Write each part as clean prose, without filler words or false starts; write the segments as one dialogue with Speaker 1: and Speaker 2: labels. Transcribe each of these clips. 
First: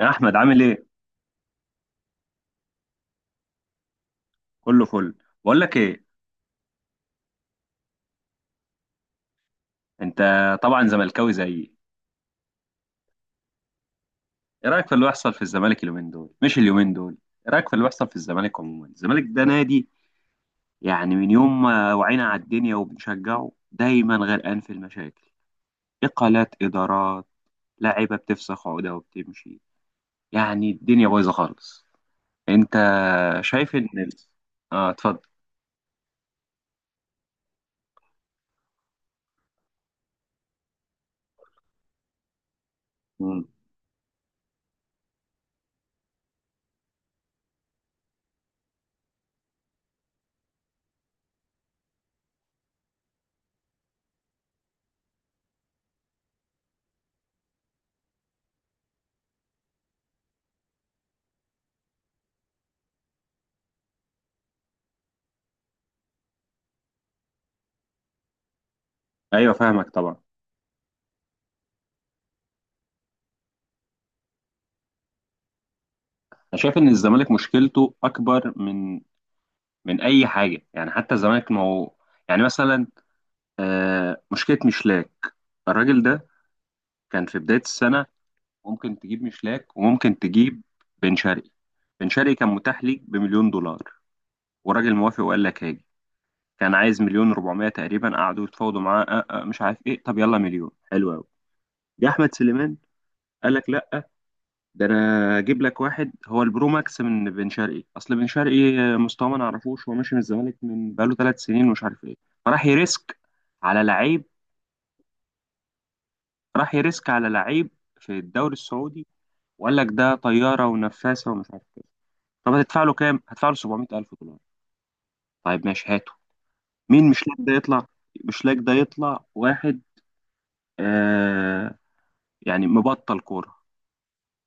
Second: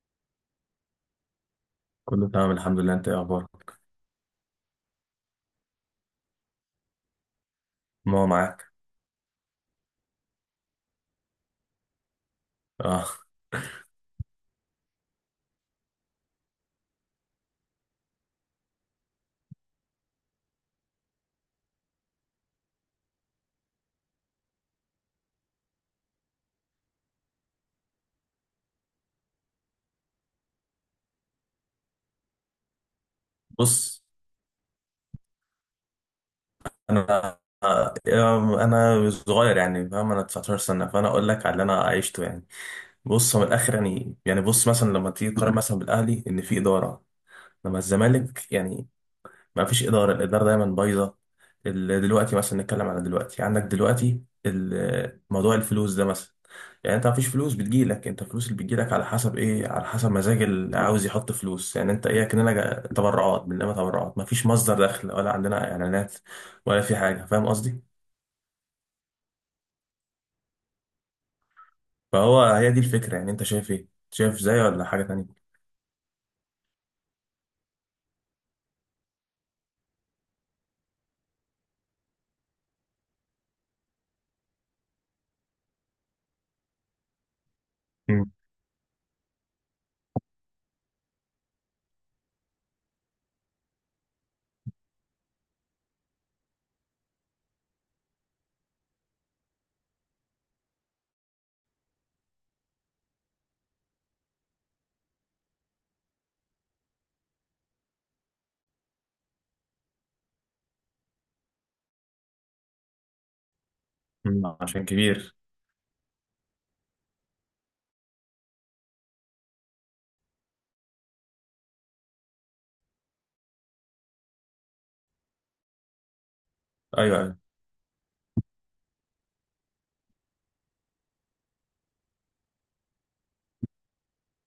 Speaker 1: يا احمد، عامل ايه؟
Speaker 2: كله تمام الحمد لله. انت ايه اخبارك؟
Speaker 1: كله فل. بقول لك ايه؟
Speaker 2: ما هو معاك.
Speaker 1: انت طبعا زملكاوي زيي.
Speaker 2: اه،
Speaker 1: ايه رايك في اللي بيحصل في الزمالك اليومين دول؟ مش اليومين دول، ايه رايك في اللي بيحصل في الزمالك عموما؟ الزمالك ده نادي، يعني من يوم ما وعينا على الدنيا وبنشجعه، دايما غرقان في المشاكل. اقالات ادارات، لعيبه بتفسخ عقده وبتمشي، يعني الدنيا بايظه خالص. انت شايف ان
Speaker 2: بص،
Speaker 1: ال-. اه، اتفضل.
Speaker 2: انا آه، انا صغير يعني، فاهم انا 19 سنه، فانا اقول لك على اللي انا عشته يعني. بص، هو
Speaker 1: مم.
Speaker 2: من الاخر، يعني بص، مثلا لما تيجي تقارن مثلا بالاهلي، ان في اداره. لما الزمالك يعني ما فيش اداره، الاداره دايما بايظه. دلوقتي مثلا نتكلم على دلوقتي، عندك دلوقتي موضوع الفلوس ده مثلا. يعني انت مفيش فلوس بتجيلك، انت الفلوس اللي بتجيلك على حسب ايه؟ على حسب مزاج اللي عاوز يحط فلوس. يعني انت ايه؟ كأننا تبرعات، بنلم تبرعات، مفيش مصدر دخل، ولا عندنا اعلانات، ولا في حاجة. فاهم قصدي؟
Speaker 1: ايوه، فاهمك طبعا.
Speaker 2: فهو هي دي الفكرة. يعني انت شايف ايه؟ شايف زي ولا حاجة تانية؟
Speaker 1: انا شايف ان الزمالك مشكلته اكبر من اي حاجه، يعني حتى الزمالك ما هو. يعني مثلا مشكله مشلاك. الراجل ده كان في بدايه السنه،
Speaker 2: مم.
Speaker 1: ممكن تجيب مشلاك وممكن تجيب بن شرقي. بن شرقي كان متاح ليك بمليون دولار، وراجل موافق وقال لك هاجي. كان عايز مليون و400 تقريبا، قعدوا يتفاوضوا معاه أه أه مش عارف ايه. طب يلا، مليون حلو قوي. جه احمد سليمان قال لك لا، ده انا اجيب لك واحد هو البرو ماكس من بن شرقي. اصل بن شرقي مستواه ما نعرفوش، هو ماشي من الزمالك من بقاله 3 سنين ومش عارف ايه. فراح يريسك على لعيب،
Speaker 2: مم. عشان كبير.
Speaker 1: راح يريسك على لعيب في الدوري السعودي وقال لك ده طياره ونفاسه ومش عارف ايه. طب هتدفع له كام؟ هتدفع له 700,000 دولار. طيب ماشي، هاته. مين
Speaker 2: ايوه،
Speaker 1: مش لاك
Speaker 2: ايوه.
Speaker 1: ده يطلع؟ مش لاك ده يطلع واحد، آه يعني مبطل كوره،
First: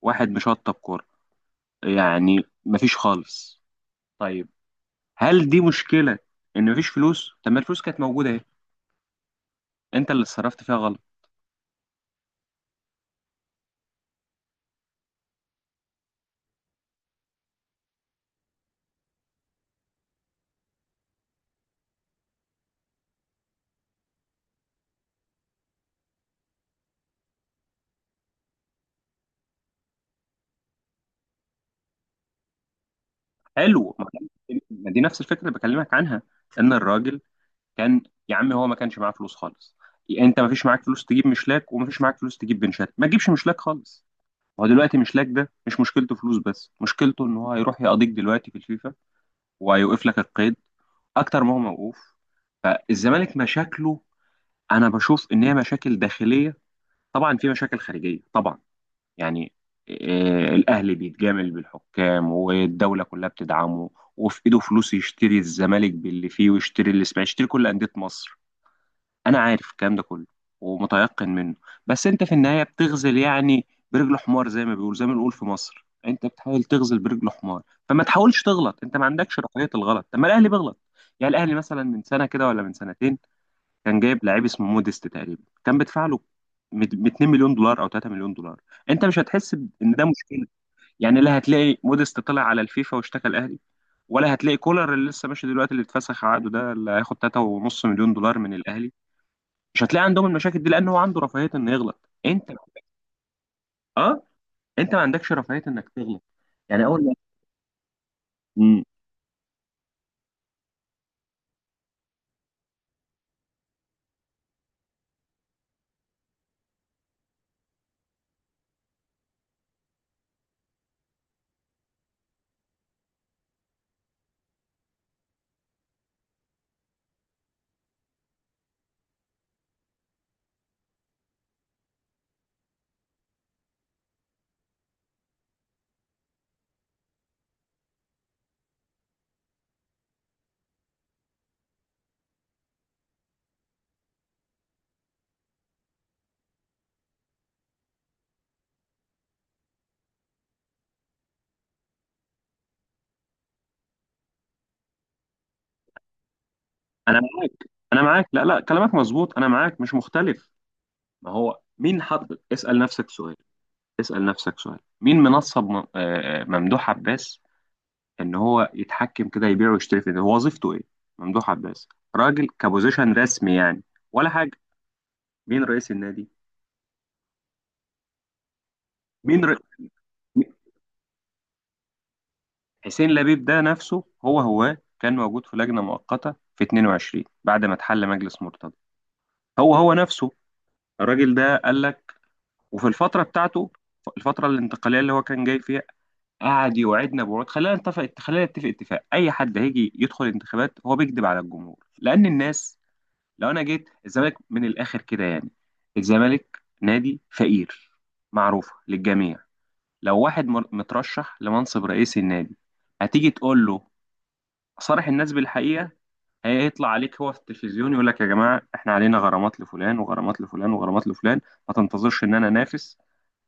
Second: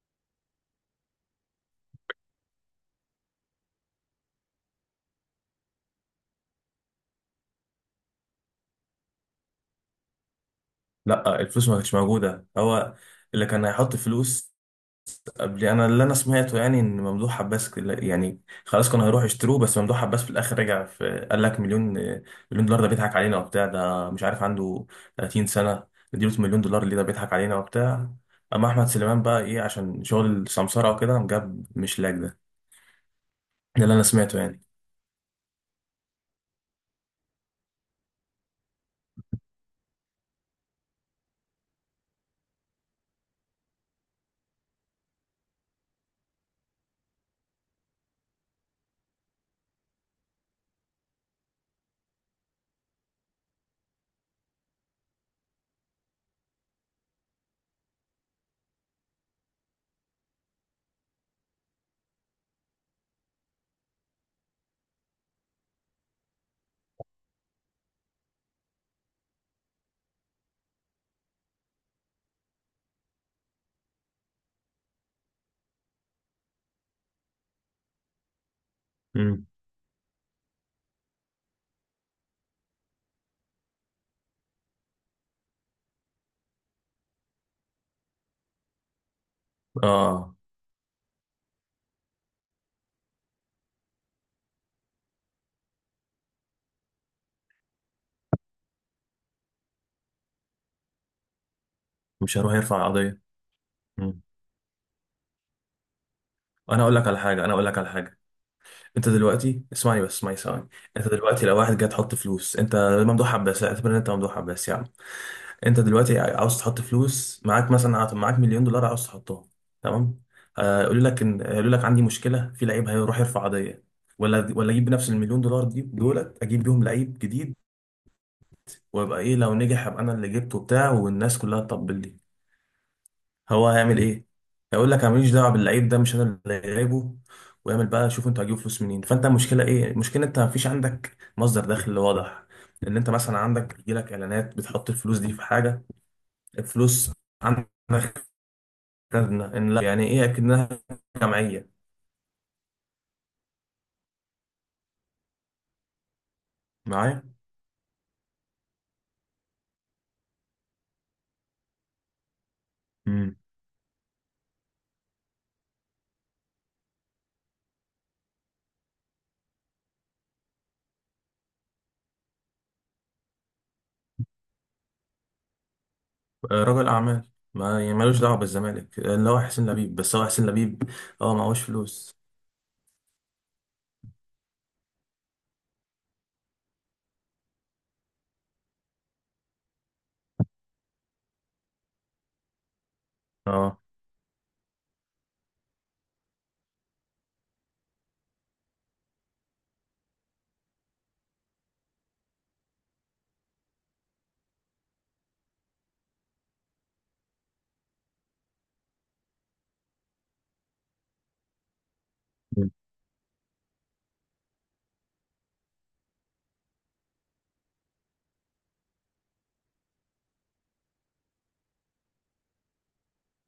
Speaker 1: واحد مشطب كوره، يعني مفيش خالص. طيب، هل دي مشكله ان مفيش فلوس؟ طب ما الفلوس كانت موجوده اهي، انت اللي اتصرفت فيها غلط.
Speaker 2: لا، الفلوس ما كانتش موجودة، هو اللي كان هيحط فلوس قبل. انا اللي انا سمعته يعني، ان ممدوح عباس يعني خلاص كانوا هيروحوا يشتروه، بس ممدوح عباس في الاخر رجع في، قال لك مليون. مليون دولار ده بيضحك علينا وبتاع، ده مش عارف، عنده 30 سنه نديله مليون دولار؟ اللي ده بيضحك علينا وبتاع. اما احمد سليمان بقى، ايه؟ عشان شغل سمسره وكده، قام جاب مش لاج ده. ده اللي
Speaker 1: حلو،
Speaker 2: انا سمعته يعني.
Speaker 1: ما دي نفس الفكره اللي بكلمك عنها، ان الراجل كان. يا عم هو ما كانش معاه فلوس خالص. انت مفيش معاك فلوس تجيب مشلاك ومفيش معاك فلوس تجيب بنشات، ما تجيبش مشلاك خالص. هو دلوقتي مشلاك ده مش مشكلته فلوس بس، مشكلته ان هو هيروح يقضيك دلوقتي في الفيفا وهيوقف لك القيد اكتر ما هو موقوف. فالزمالك مشاكله، انا بشوف ان هي مشاكل داخليه. طبعا في مشاكل خارجيه طبعا، يعني الأهلي بيتجامل بالحكام والدولة كلها بتدعمه، وفي إيده فلوس يشتري الزمالك باللي فيه ويشتري الإسماعيلي، يشتري كل أندية مصر. أنا عارف الكلام ده كله ومتيقن منه، بس أنت في النهاية بتغزل يعني برجل حمار. زي ما بيقول، زي ما بنقول في مصر، أنت بتحاول تغزل برجل حمار. فما تحاولش تغلط، أنت ما عندكش
Speaker 2: امم.
Speaker 1: رقية الغلط. طب ما الأهلي بيغلط. يعني الأهلي مثلا من سنة كده ولا من سنتين، كان جايب لعيب اسمه موديست تقريبا، كان بدفع له ب 2 مليون دولار او 3 مليون دولار. انت مش هتحس ان ده
Speaker 2: اه،
Speaker 1: مشكله. يعني لا هتلاقي موديست طلع على الفيفا واشتكى الاهلي، ولا هتلاقي كولر اللي لسه ماشي دلوقتي، اللي اتفسخ عقده ده، اللي هياخد 3.5 مليون دولار من الاهلي. مش هتلاقي عندهم المشاكل دي لان هو عنده رفاهيه انه يغلط.
Speaker 2: مش
Speaker 1: انت،
Speaker 2: هيروح يرفع قضيه. امم.
Speaker 1: اه، انت ما عندكش رفاهيه انك تغلط. يعني اول ما.
Speaker 2: انا اقول لك على حاجه.
Speaker 1: مم.
Speaker 2: انت دلوقتي اسمعني بس، اسمعني ثواني. انت دلوقتي لو واحد جاي تحط فلوس، انت ممدوح عباس، اعتبر ان انت ممدوح عباس يعني. انت دلوقتي عاوز تحط فلوس معاك، مثلا معاك مليون دولار، عاوز تحطهم. تمام؟ يقولوا لك عندي مشكله في لعيب، هيروح يرفع قضيه. ولا اجيب بنفس المليون دولار دي، دولت اجيب بيهم لعيب جديد، وابقى ايه؟ لو نجح، ابقى انا اللي جبته بتاع، والناس كلها تطبل لي. هو هيعمل ايه؟ هيقول لك انا ماليش دعوه باللعيب ده، مش انا اللي جايبه، ويعمل بقى شوف انتوا هتجيبوا فلوس منين. فانت المشكله ايه؟ المشكله انت مفيش عندك مصدر دخل واضح، ان انت مثلا عندك يجيلك اعلانات، بتحط الفلوس دي في حاجه. الفلوس عندك. أكدنا إن لا، يعني إيه أكدناها؟ جمعية؟
Speaker 1: انا
Speaker 2: معايا.
Speaker 1: معاك انا معاك لا لا، كلامك مظبوط، انا معاك مش مختلف. ما هو مين حط؟ اسال نفسك
Speaker 2: امم.
Speaker 1: سؤال، مين منصب ممدوح عباس ان هو يتحكم كده يبيع ويشتري في ده؟ هو وظيفته ايه ممدوح عباس؟ راجل كبوزيشن رسمي يعني، ولا حاجة؟ مين رئيس النادي؟
Speaker 2: رجل أعمال، ما يعني ملوش دعوة بالزمالك، اللي هو
Speaker 1: مين ر...
Speaker 2: حسين لبيب، بس هو حسين لبيب أه معهوش فلوس.
Speaker 1: حسين لبيب ده نفسه، هو كان موجود في لجنة مؤقتة في 22 بعد ما اتحل مجلس مرتضى. هو نفسه الراجل ده قال لك، وفي الفترة بتاعته،
Speaker 2: أه.
Speaker 1: الفترة الانتقالية اللي هو كان جاي فيها، قعد يوعدنا بوعود. خلينا نتفق اتفاق، اي حد هيجي يدخل انتخابات هو بيكذب على الجمهور، لان الناس. لو انا جيت الزمالك من الاخر كده، يعني الزمالك نادي فقير، معروفه للجميع. لو واحد مترشح لمنصب رئيس النادي،
Speaker 2: مم.
Speaker 1: هتيجي تقول له صارح الناس بالحقيقه. هيطلع عليك هو في التلفزيون يقول لك يا جماعه، احنا علينا غرامات لفلان وغرامات لفلان وغرامات لفلان، ما تنتظرش ان انا انافس،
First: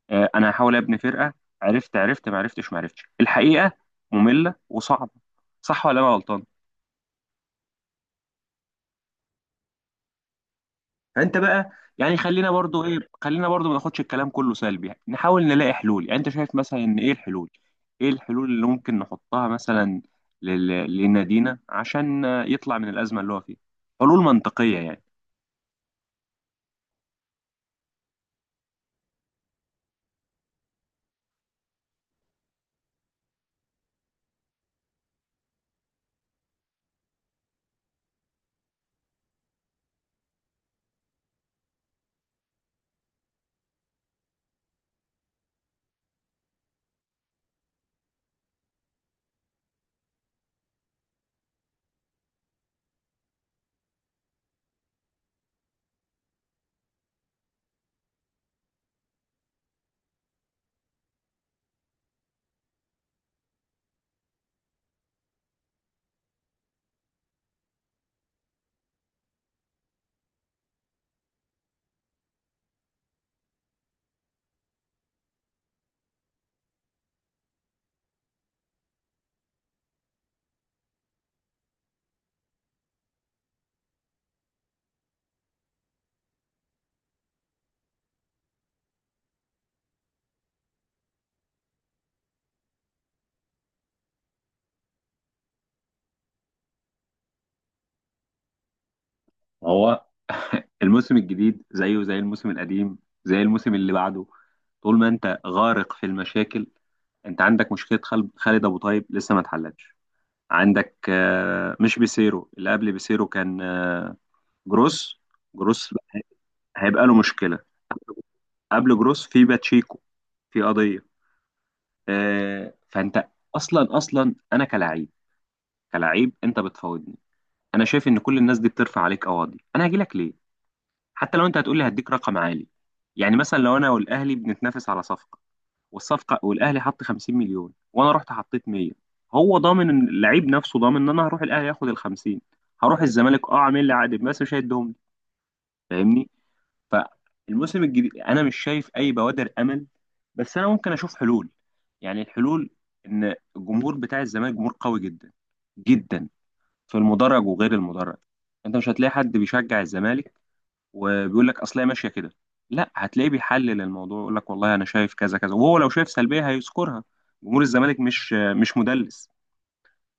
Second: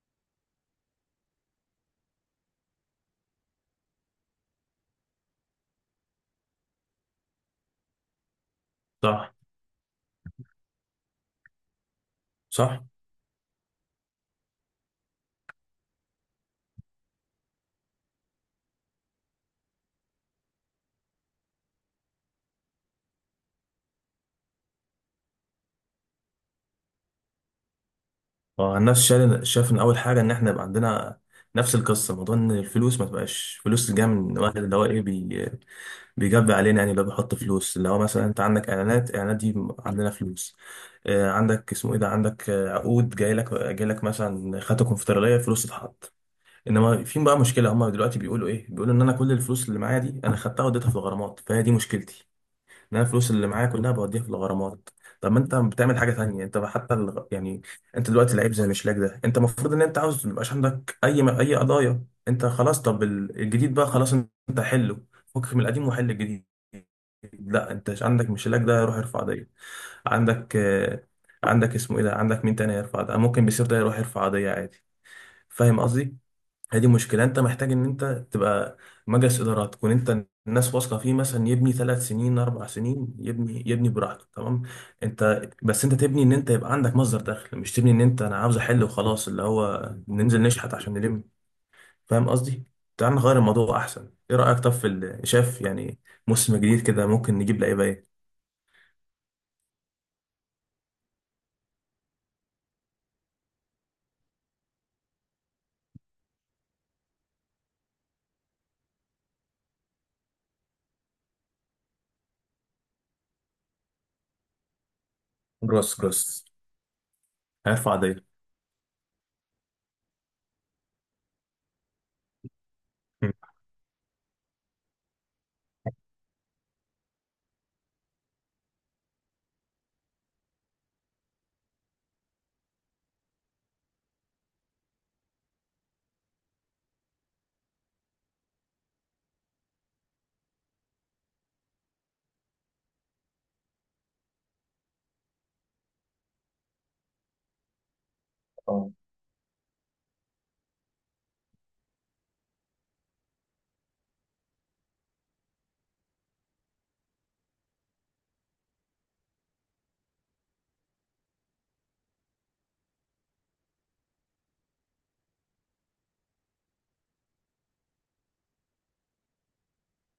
Speaker 1: انا هحاول ابني فرقه. عرفت؟ عرفت؟ ما عرفتش، ما عرفتش، الحقيقه ممله وصعبه، صح ولا انا غلطان؟
Speaker 2: صح.
Speaker 1: فانت بقى، يعني
Speaker 2: صح.
Speaker 1: خلينا برضو ما ناخدش الكلام كله سلبي، يعني نحاول نلاقي حلول. يعني انت شايف مثلا ان ايه الحلول اللي ممكن نحطها مثلا لنادينا عشان يطلع من الازمه اللي هو فيها، حلول منطقيه يعني.
Speaker 2: اه، الناس شاف ان اول حاجه ان احنا يبقى عندنا نفس القصه، موضوع ان الفلوس ما تبقاش فلوس جايه من واحد، اللي هو ايه، بي بيجب علينا، يعني اللي هو بيحط فلوس. اللي هو مثلا انت عندك اعلانات، اعلانات دي عندنا فلوس. عندك اسمه ايه ده، عندك عقود، جاي لك مثلا خدت كونفدراليه، فلوس تتحط. انما في بقى مشكله، هم دلوقتي بيقولوا ايه؟ بيقولوا ان انا كل الفلوس اللي معايا دي انا خدتها وديتها في الغرامات، فهي دي مشكلتي. ان انا الفلوس اللي معايا كلها بوديها في الغرامات. طب ما انت بتعمل حاجه تانية، انت بقى حتى يعني، انت دلوقتي لعيب زي مشلاك ده، انت المفروض ان انت عاوز ما يبقاش عندك اي اي قضايا، انت خلاص. طب الجديد بقى خلاص، انت حله، فك من القديم وحل الجديد. لا، انت عندك مشلاك ده يروح يرفع قضيه، عندك عندك اسمه ايه ده، عندك مين تاني يرفع، ده ممكن بيصير ده يروح يرفع قضيه عادي. فاهم قصدي؟ هي دي مشكلة. انت محتاج ان انت تبقى مجلس ادارات، تكون انت الناس واثقة فيه، مثلا يبني ثلاث سنين، اربع سنين، يبني براحته. تمام. انت بس انت تبني ان انت يبقى عندك مصدر دخل، مش تبني ان انت، انا عاوز احل وخلاص، اللي هو ننزل نشحت عشان نلم. فاهم قصدي؟ تعال نغير الموضوع احسن. ايه رأيك طب في شايف يعني موسم جديد كده ممكن نجيب لعيبة ايه؟
Speaker 1: هو الموسم الجديد زيه زي الموسم القديم، زي الموسم اللي بعده. طول ما انت غارق في المشاكل. انت عندك مشكله، خالد ابو طيب لسه ما اتحلتش. عندك مش بيسيرو، اللي قبل بيسيرو كان جروس.
Speaker 2: جروس،
Speaker 1: جروس
Speaker 2: جروس
Speaker 1: هيبقى له مشكله.
Speaker 2: هيرفع دايرة.
Speaker 1: قبل جروس في باتشيكو، في قضيه، فانت
Speaker 2: مم.
Speaker 1: اصلا اصلا انا كلاعب. كلاعب انت بتفاوضني، انا شايف ان كل الناس دي بترفع عليك قواضي، انا هاجي لك ليه؟ حتى لو انت هتقول لي هديك رقم عالي. يعني مثلا لو انا والاهلي بنتنافس على صفقه، والاهلي حط 50 مليون وانا رحت حطيت 100. هو ضامن إن اللعيب نفسه ضامن ان انا هروح الاهلي هاخد ال 50؟ هروح الزمالك، عامل لي عقد بس مش هيديهم لي. فاهمني. فالموسم الجديد انا مش شايف
Speaker 2: اه.
Speaker 1: اي بوادر امل. بس انا ممكن اشوف حلول. يعني الحلول، ان الجمهور بتاع الزمالك جمهور قوي جدا جدا، في المدرج وغير المدرج. انت مش هتلاقي حد بيشجع الزمالك وبيقول لك اصل هي ماشيه كده، لا، هتلاقيه بيحلل الموضوع، يقول لك والله انا شايف كذا كذا، وهو لو شايف سلبيه هيذكرها. جمهور الزمالك مش مدلس.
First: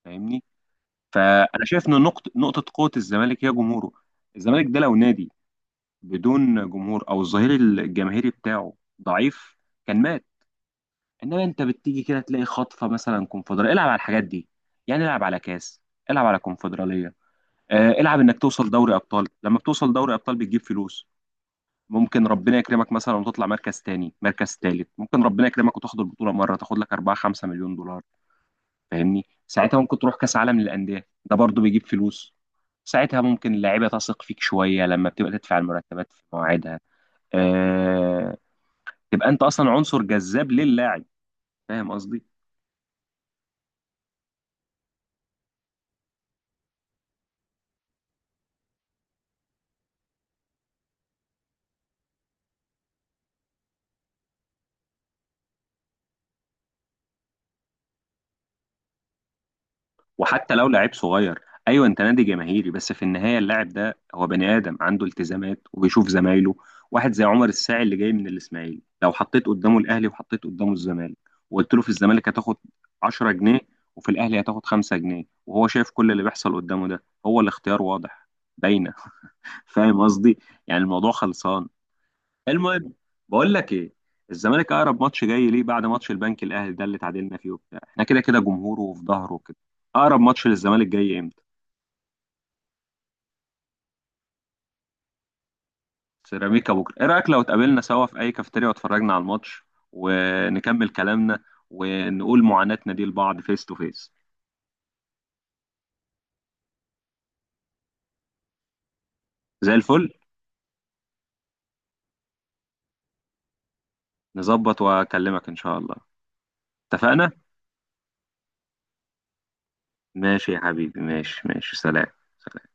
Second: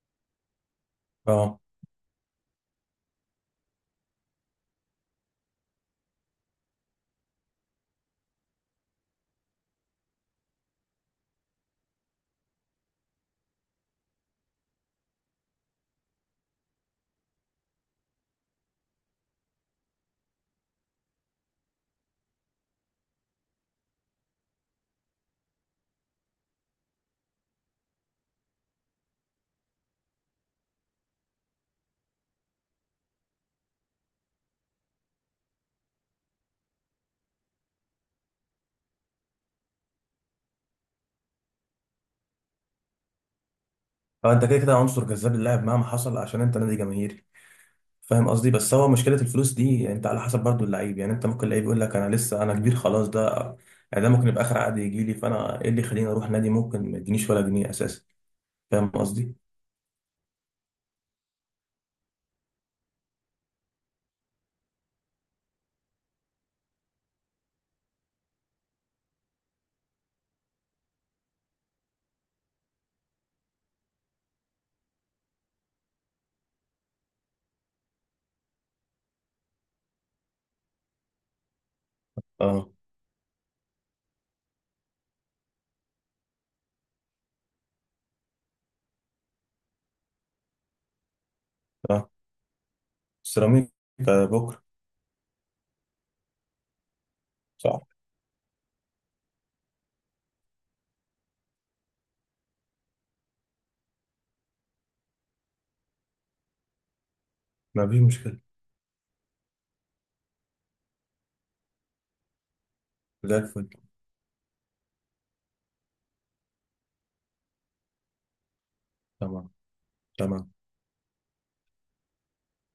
Speaker 1: فاهمني.
Speaker 2: اه.
Speaker 1: فانا شايف ان نقطه قوه الزمالك هي جمهوره. الزمالك ده لو نادي بدون جمهور او الظهير الجماهيري بتاعه، ضعيف، كان مات. انما انت بتيجي كده تلاقي خطفه مثلا كونفدراليه، العب على الحاجات دي. يعني العب على كاس، العب على كونفدراليه، العب انك توصل دوري ابطال. لما بتوصل دوري ابطال بتجيب فلوس. ممكن ربنا يكرمك مثلا وتطلع مركز تاني، مركز تالت، ممكن ربنا يكرمك وتاخد البطوله مره، تاخد لك 4 5 مليون دولار. فاهمني. ساعتها ممكن تروح كاس عالم للانديه، ده برضو بيجيب فلوس. ساعتها ممكن اللعيبه تثق فيك شويه لما بتبقى تدفع المرتبات في مواعيدها. أه... تبقى انت اصلا عنصر جذاب للاعب. فاهم قصدي.
Speaker 2: فانت كده كده عنصر جذاب اللاعب مهما حصل، عشان انت نادي جماهيري، فاهم قصدي؟ بس هو مشكله الفلوس دي، يعني انت على حسب برضو اللعيب. يعني انت ممكن لعيب يقول لك انا لسه انا كبير خلاص ده، يعني ده ممكن يبقى اخر عقد يجي لي، فانا ايه اللي يخليني اروح نادي ممكن ما يدينيش ولا جنيه اساسا؟ فاهم قصدي؟
Speaker 1: وحتى لو لعيب صغير، ايوه انت نادي جماهيري، بس في النهايه اللاعب ده هو بني ادم عنده التزامات وبيشوف زمايله. واحد زي عمر الساعي اللي جاي من الاسماعيلي، لو حطيت قدامه الاهلي وحطيت قدامه الزمالك وقلت له في الزمالك هتاخد 10 جنيه وفي الاهلي هتاخد 5 جنيه، وهو شايف كل اللي بيحصل قدامه ده، هو الاختيار واضح، باينه. فاهم قصدي. يعني الموضوع خلصان.
Speaker 2: اه.
Speaker 1: المهم، بقول لك ايه، الزمالك اقرب ماتش جاي ليه بعد ماتش البنك الاهلي ده اللي تعادلنا فيه وبتاع، احنا كده كده جمهوره وفي ظهره وكده، اقرب ماتش للزمالك جاي امتى؟
Speaker 2: اه. سيراميكا بكره.
Speaker 1: سيراميكا بكره. ايه رايك لو اتقابلنا
Speaker 2: صح.
Speaker 1: سوا في اي كافيتيريا واتفرجنا على الماتش ونكمل كلامنا ونقول معاناتنا دي لبعض فيس تو فيس؟
Speaker 2: ما فيش مشكله.
Speaker 1: زي الفل.
Speaker 2: زي الفل.
Speaker 1: نظبط واكلمك ان شاء الله. اتفقنا.
Speaker 2: تمام.
Speaker 1: ماشي
Speaker 2: تمام.
Speaker 1: يا حبيبي، ماشي ماشي، سلام. سلام.